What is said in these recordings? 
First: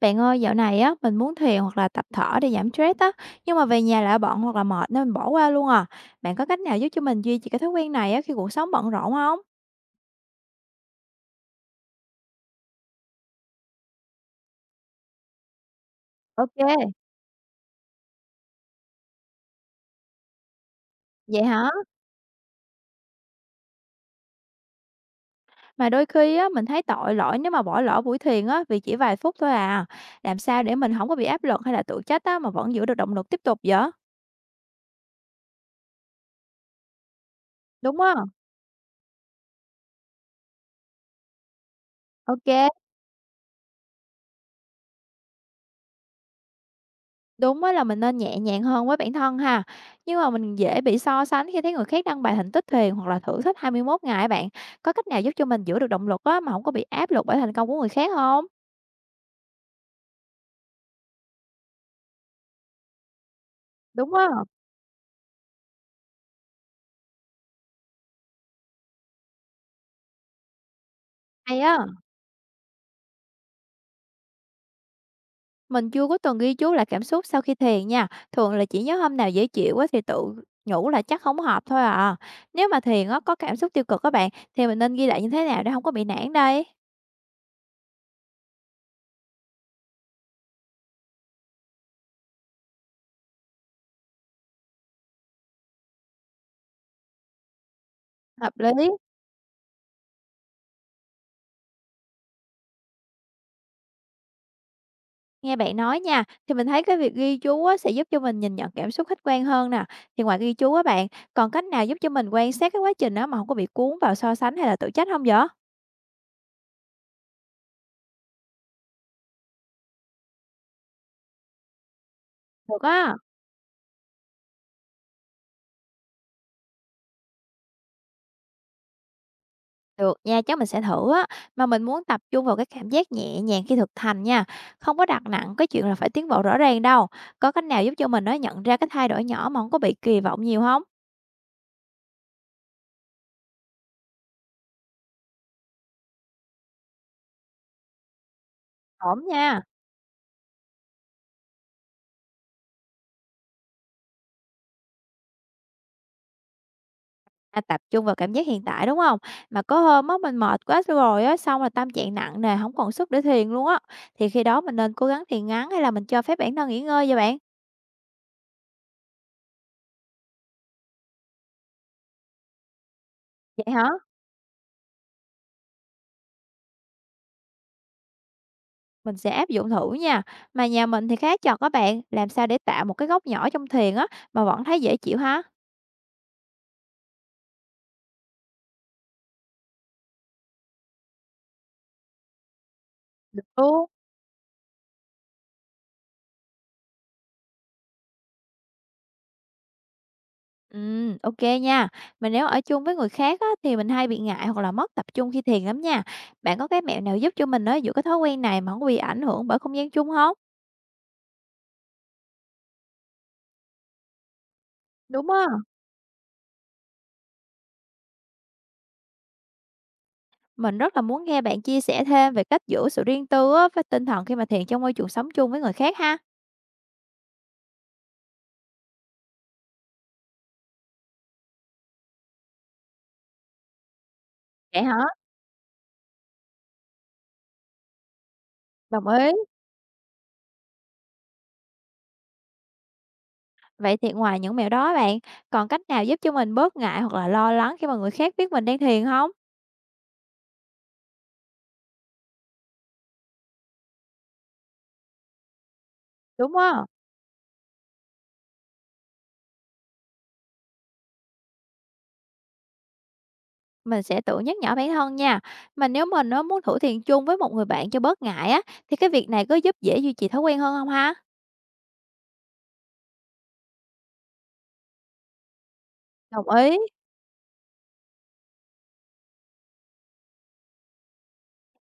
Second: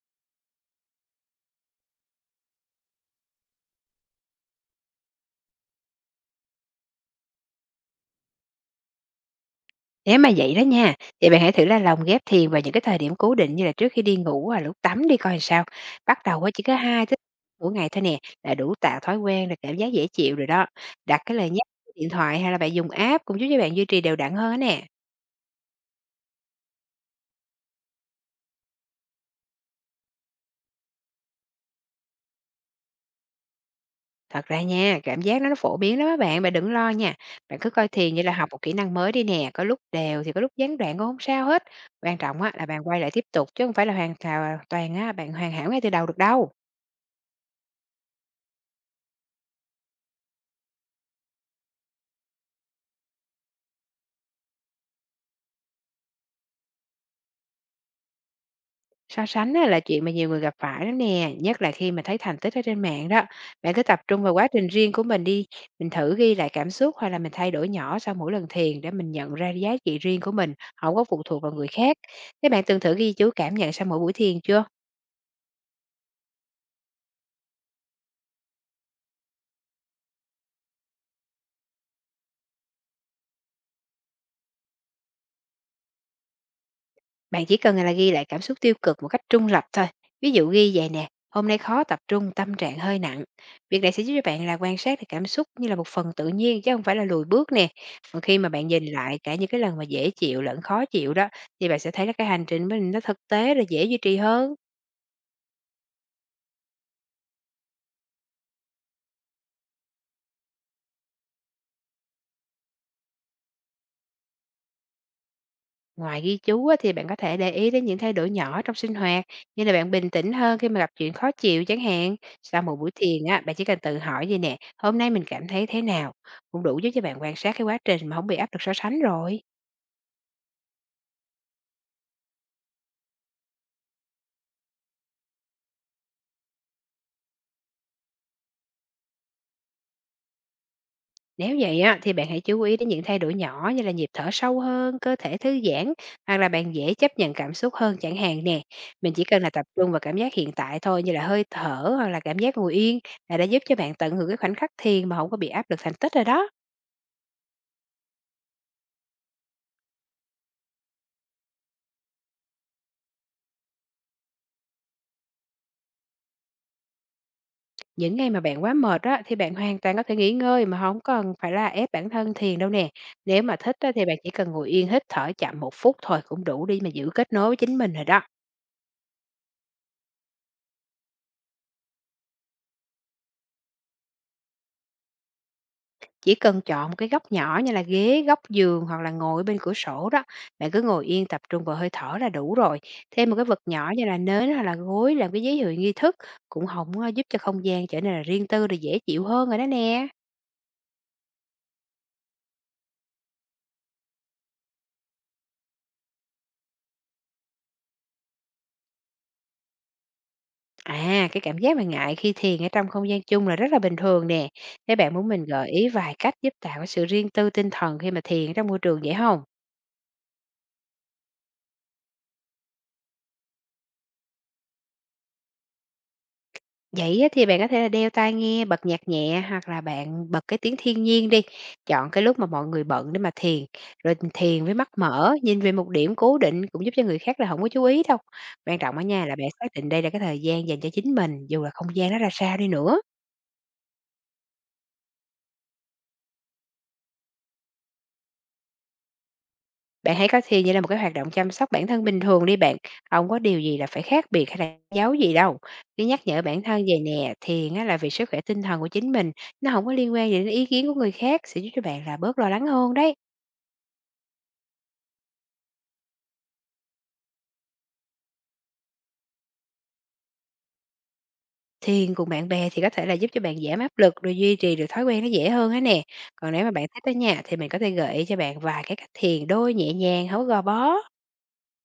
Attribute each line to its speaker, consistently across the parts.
Speaker 1: Bạn ơi, dạo này á, mình muốn thiền hoặc là tập thở để giảm stress á, nhưng mà về nhà lại bận hoặc là mệt nên mình bỏ qua luôn à. Bạn có cách nào giúp cho mình duy trì cái thói quen này á khi cuộc sống bận rộn không?
Speaker 2: Nếu mà vậy đó nha, thì bạn hãy thử là lồng ghép thiền vào những cái thời điểm cố định như là trước khi đi ngủ hoặc lúc tắm đi coi sao. Bắt đầu á chỉ có
Speaker 1: Ok.
Speaker 2: 2 tới mỗi ngày thôi nè, là đủ tạo thói quen rồi cảm giác dễ chịu rồi đó. Đặt cái
Speaker 1: Vậy
Speaker 2: lời nhắc
Speaker 1: hả?
Speaker 2: trên điện thoại hay là bạn dùng app cũng giúp cho bạn duy trì đều đặn hơn á nè.
Speaker 1: Mà đôi khi á, mình thấy tội lỗi nếu mà bỏ lỡ buổi thiền á, vì chỉ vài phút thôi à. Làm sao để mình không có bị áp lực hay là tự trách á, mà vẫn giữ được động lực tiếp tục vậy?
Speaker 2: Thật ra nha, cảm giác nó phổ biến lắm á bạn, bạn đừng lo nha. Bạn cứ coi
Speaker 1: Đúng á.
Speaker 2: thiền như là học một kỹ năng mới đi nè, có lúc đều thì có lúc gián đoạn cũng không sao hết. Quan trọng
Speaker 1: Ok.
Speaker 2: á là bạn quay lại tiếp tục chứ không phải là toàn á bạn hoàn hảo ngay từ đầu được đâu.
Speaker 1: Đúng á là mình nên nhẹ nhàng hơn với bản thân ha. Nhưng mà mình dễ bị so sánh khi thấy người khác đăng bài thành tích thuyền hoặc là thử thách 21 ngày á bạn. Có cách nào giúp cho mình giữ được động lực á mà không có bị áp lực bởi thành công của người khác không?
Speaker 2: So sánh á, là chuyện mà nhiều người gặp phải đó nè, nhất là khi mà thấy thành tích ở trên mạng đó. Bạn cứ tập
Speaker 1: Đúng
Speaker 2: trung
Speaker 1: á,
Speaker 2: vào quá trình riêng của mình đi, mình thử ghi lại cảm xúc hoặc là mình thay đổi nhỏ sau mỗi lần thiền để mình nhận ra giá trị riêng của mình, không có phụ thuộc vào
Speaker 1: hay
Speaker 2: người
Speaker 1: á.
Speaker 2: khác. Các bạn từng thử ghi chú cảm nhận sau mỗi buổi thiền chưa?
Speaker 1: Mình chưa có từng ghi chú lại cảm xúc sau khi thiền nha. Thường là chỉ nhớ hôm nào dễ chịu á thì tự nhủ là chắc không hợp thôi à. Nếu mà thiền á có cảm xúc tiêu cực các bạn, thì mình nên ghi lại như thế nào để không có bị nản đây?
Speaker 2: Bạn chỉ cần là ghi lại cảm xúc tiêu cực một cách trung lập thôi. Ví dụ ghi vậy nè, hôm nay khó tập trung, tâm trạng hơi nặng. Việc này sẽ giúp cho bạn là quan sát được cảm xúc như là một phần tự nhiên chứ không phải là lùi bước nè. Còn khi mà
Speaker 1: Hợp
Speaker 2: bạn nhìn
Speaker 1: lý.
Speaker 2: lại cả những cái lần mà dễ chịu lẫn khó chịu đó, thì bạn sẽ thấy là cái hành trình mình nó thực tế là dễ duy trì hơn.
Speaker 1: Nghe bạn nói nha, thì mình thấy cái việc ghi chú á, sẽ giúp cho mình nhìn nhận cảm xúc khách quan hơn nè. Thì ngoài ghi chú á bạn, còn cách nào giúp cho mình quan sát cái quá trình đó mà không có bị cuốn vào so sánh hay là tự trách không vậy?
Speaker 2: Ngoài ghi chú á, thì bạn có thể để ý đến những thay đổi nhỏ trong sinh hoạt, như là bạn bình tĩnh hơn khi mà gặp chuyện khó chịu chẳng hạn. Sau một
Speaker 1: Được
Speaker 2: buổi
Speaker 1: á.
Speaker 2: thiền á, bạn chỉ cần tự hỏi vậy nè, hôm nay mình cảm thấy thế nào, cũng đủ giúp cho bạn quan sát cái quá trình mà không bị áp lực so sánh rồi.
Speaker 1: Được nha, chắc mình sẽ thử á. Mà mình muốn tập trung vào cái cảm giác nhẹ nhàng khi thực hành nha. Không có đặt nặng cái chuyện là phải tiến bộ rõ ràng đâu. Có cách nào giúp cho mình nó nhận ra cái thay đổi nhỏ mà không có bị kỳ vọng nhiều không?
Speaker 2: Nếu vậy á, thì bạn hãy chú ý đến những thay đổi nhỏ như là nhịp thở sâu hơn, cơ thể thư giãn, hoặc là bạn dễ chấp nhận cảm xúc hơn chẳng hạn nè. Mình
Speaker 1: Ổn
Speaker 2: chỉ cần là
Speaker 1: nha.
Speaker 2: tập trung vào cảm giác hiện tại thôi, như là hơi thở hoặc là cảm giác ngồi yên, là đã giúp cho bạn tận hưởng cái khoảnh khắc thiền mà không có bị áp lực thành tích rồi đó.
Speaker 1: À, tập trung vào cảm giác hiện tại, đúng không? Mà có hôm á mình mệt quá rồi á, xong là tâm trạng nặng nề, không còn sức để thiền luôn á, thì khi đó mình nên cố gắng thiền ngắn hay là mình cho phép bản thân nghỉ ngơi vậy bạn?
Speaker 2: Những ngày mà bạn quá mệt á, thì bạn hoàn toàn có thể nghỉ ngơi mà không cần phải là ép bản thân thiền đâu nè. Nếu mà
Speaker 1: Vậy
Speaker 2: thích
Speaker 1: hả?
Speaker 2: á, thì bạn chỉ cần ngồi yên hít thở chậm 1 phút thôi cũng đủ đi mà giữ kết nối với chính mình rồi đó.
Speaker 1: Mình sẽ áp dụng thử nha. Mà nhà mình thì khá chật á bạn, làm sao để tạo một cái góc nhỏ trong thiền á, mà vẫn thấy dễ chịu ha?
Speaker 2: Chỉ cần chọn một cái góc nhỏ như là ghế, góc giường hoặc là ngồi bên cửa sổ đó, bạn cứ ngồi yên tập trung vào hơi thở là đủ rồi. Thêm một
Speaker 1: Được
Speaker 2: cái vật
Speaker 1: luôn.
Speaker 2: nhỏ như là nến hoặc là gối làm cái giấy hiệu nghi thức cũng không a, giúp cho không gian trở nên là riêng tư rồi dễ chịu hơn rồi đó nè.
Speaker 1: Ừ, ok nha. Mà nếu ở chung với người khác á, thì mình hay bị ngại hoặc là mất tập trung khi thiền lắm nha. Bạn có cái mẹo nào giúp cho mình á, giữ cái thói quen này mà không bị ảnh hưởng bởi không gian chung hông?
Speaker 2: À, cái cảm giác mà ngại khi thiền ở trong không gian chung là rất là bình thường nè. Thế bạn muốn
Speaker 1: Đúng
Speaker 2: mình
Speaker 1: á.
Speaker 2: gợi ý vài cách giúp tạo cái sự riêng tư tinh thần khi mà thiền trong môi trường vậy không?
Speaker 1: Mình rất là muốn nghe bạn chia sẻ thêm về cách giữ sự riêng tư á, với tinh thần khi mà thiện trong môi trường sống chung với người khác ha.
Speaker 2: Vậy á thì bạn có thể là đeo tai nghe, bật nhạc nhẹ hoặc là bạn bật cái tiếng thiên nhiên đi. Chọn cái lúc mà mọi người bận để mà thiền, rồi thiền với
Speaker 1: Vậy
Speaker 2: mắt
Speaker 1: hả?
Speaker 2: mở, nhìn về một điểm cố định cũng giúp cho người khác là không có chú ý đâu. Quan trọng ở
Speaker 1: Đồng
Speaker 2: nhà
Speaker 1: ý.
Speaker 2: là bạn xác định đây là cái thời gian dành cho chính mình, dù là không gian nó ra sao đi nữa.
Speaker 1: Vậy thì ngoài những mẹo đó bạn, còn cách nào giúp cho mình bớt ngại hoặc là lo lắng khi mà người khác biết mình đang thiền không?
Speaker 2: Bạn hãy coi thiền như là một cái hoạt động chăm sóc bản thân bình thường đi bạn, không có điều gì là phải khác biệt hay là giấu gì đâu. Cứ nhắc nhở
Speaker 1: Đúng
Speaker 2: bản thân
Speaker 1: không?
Speaker 2: về nè, thiền á là vì sức khỏe tinh thần của chính mình, nó không có liên quan gì đến ý kiến của người khác, sẽ giúp cho bạn là bớt lo lắng hơn đấy.
Speaker 1: Mình sẽ tự nhắc nhở bản thân nha. Mà nếu mình á, muốn thử thiền chung với một người bạn cho bớt ngại á, thì cái việc này có giúp dễ duy trì thói quen hơn không ha?
Speaker 2: Thiền cùng bạn bè thì có thể là giúp cho bạn giảm áp lực, rồi duy trì được thói quen nó dễ hơn á nè.
Speaker 1: Đồng
Speaker 2: Còn nếu mà
Speaker 1: ý,
Speaker 2: bạn thích á nhà thì mình có thể gợi ý cho bạn vài cái cách thiền đôi nhẹ nhàng, không có gò bó.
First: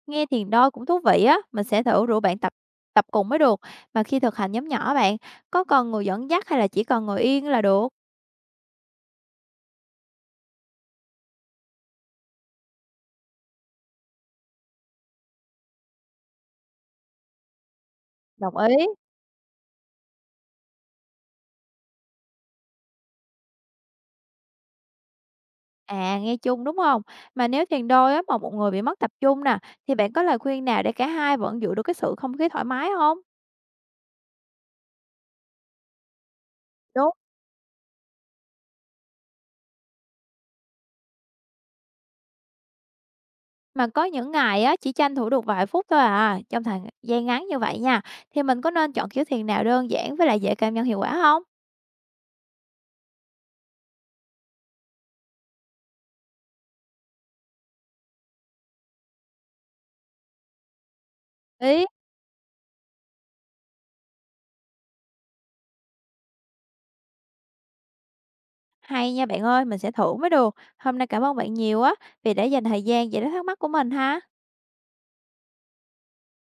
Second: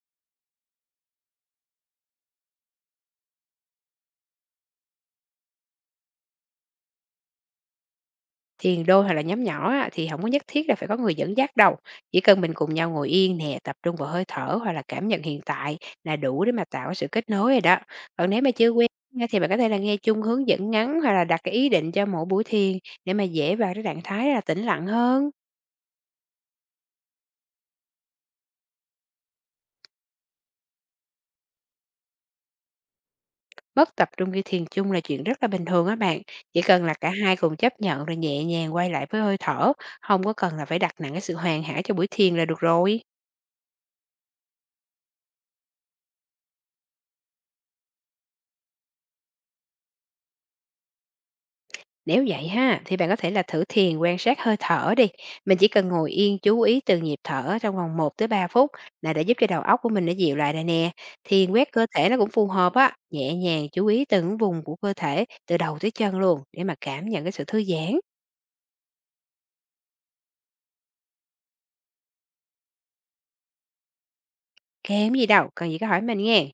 Speaker 1: nghe thiền đôi cũng thú vị á, mình sẽ thử rủ bạn tập tập cùng mới được. Mà khi thực hành nhóm nhỏ bạn, có cần người dẫn dắt hay là chỉ cần ngồi yên là được?
Speaker 2: Thiền đôi hoặc là nhóm nhỏ á, thì không có nhất thiết là phải có người dẫn dắt đâu, chỉ cần mình cùng nhau ngồi yên nè, tập trung vào hơi thở hoặc là cảm nhận hiện tại là đủ để mà tạo cái sự kết nối rồi đó. Còn nếu mà
Speaker 1: Đồng
Speaker 2: chưa
Speaker 1: ý.
Speaker 2: quen á, thì bạn có thể là nghe chung hướng dẫn ngắn hoặc là đặt cái ý định cho mỗi buổi thiền để mà dễ vào cái trạng thái là tĩnh lặng hơn.
Speaker 1: À, nghe chung, đúng không? Mà nếu thiền đôi á, mà một người bị mất tập trung nè, thì bạn có lời khuyên nào để cả hai vẫn giữ được cái sự không khí thoải mái không?
Speaker 2: Mất tập trung khi thiền chung là chuyện rất là bình thường á bạn, chỉ cần là
Speaker 1: Đúng.
Speaker 2: cả hai cùng chấp nhận rồi nhẹ nhàng quay lại với hơi thở, không có cần là phải đặt nặng cái sự hoàn hảo cho buổi thiền là được rồi.
Speaker 1: Mà có những ngày á, chỉ tranh thủ được vài phút thôi à, trong thời gian ngắn như vậy nha, thì mình có nên chọn kiểu thiền nào đơn giản với lại dễ cảm nhận hiệu quả không?
Speaker 2: Nếu vậy ha, thì bạn có thể là thử thiền quan sát hơi thở đi. Mình chỉ cần ngồi yên chú ý từng nhịp thở trong vòng 1 tới 3 phút là đã giúp cho đầu óc của mình nó dịu lại rồi nè. Thiền quét
Speaker 1: Ý.
Speaker 2: cơ thể nó cũng phù hợp á, nhẹ nhàng chú ý từng vùng của cơ thể từ đầu tới chân luôn để mà cảm nhận cái sự thư giãn.
Speaker 1: Hay nha bạn ơi, mình sẽ thử mới được. Hôm nay cảm ơn bạn nhiều á, vì đã dành thời gian giải đáp thắc mắc của mình ha.
Speaker 2: Kém gì đâu, cần gì có hỏi mình nghe.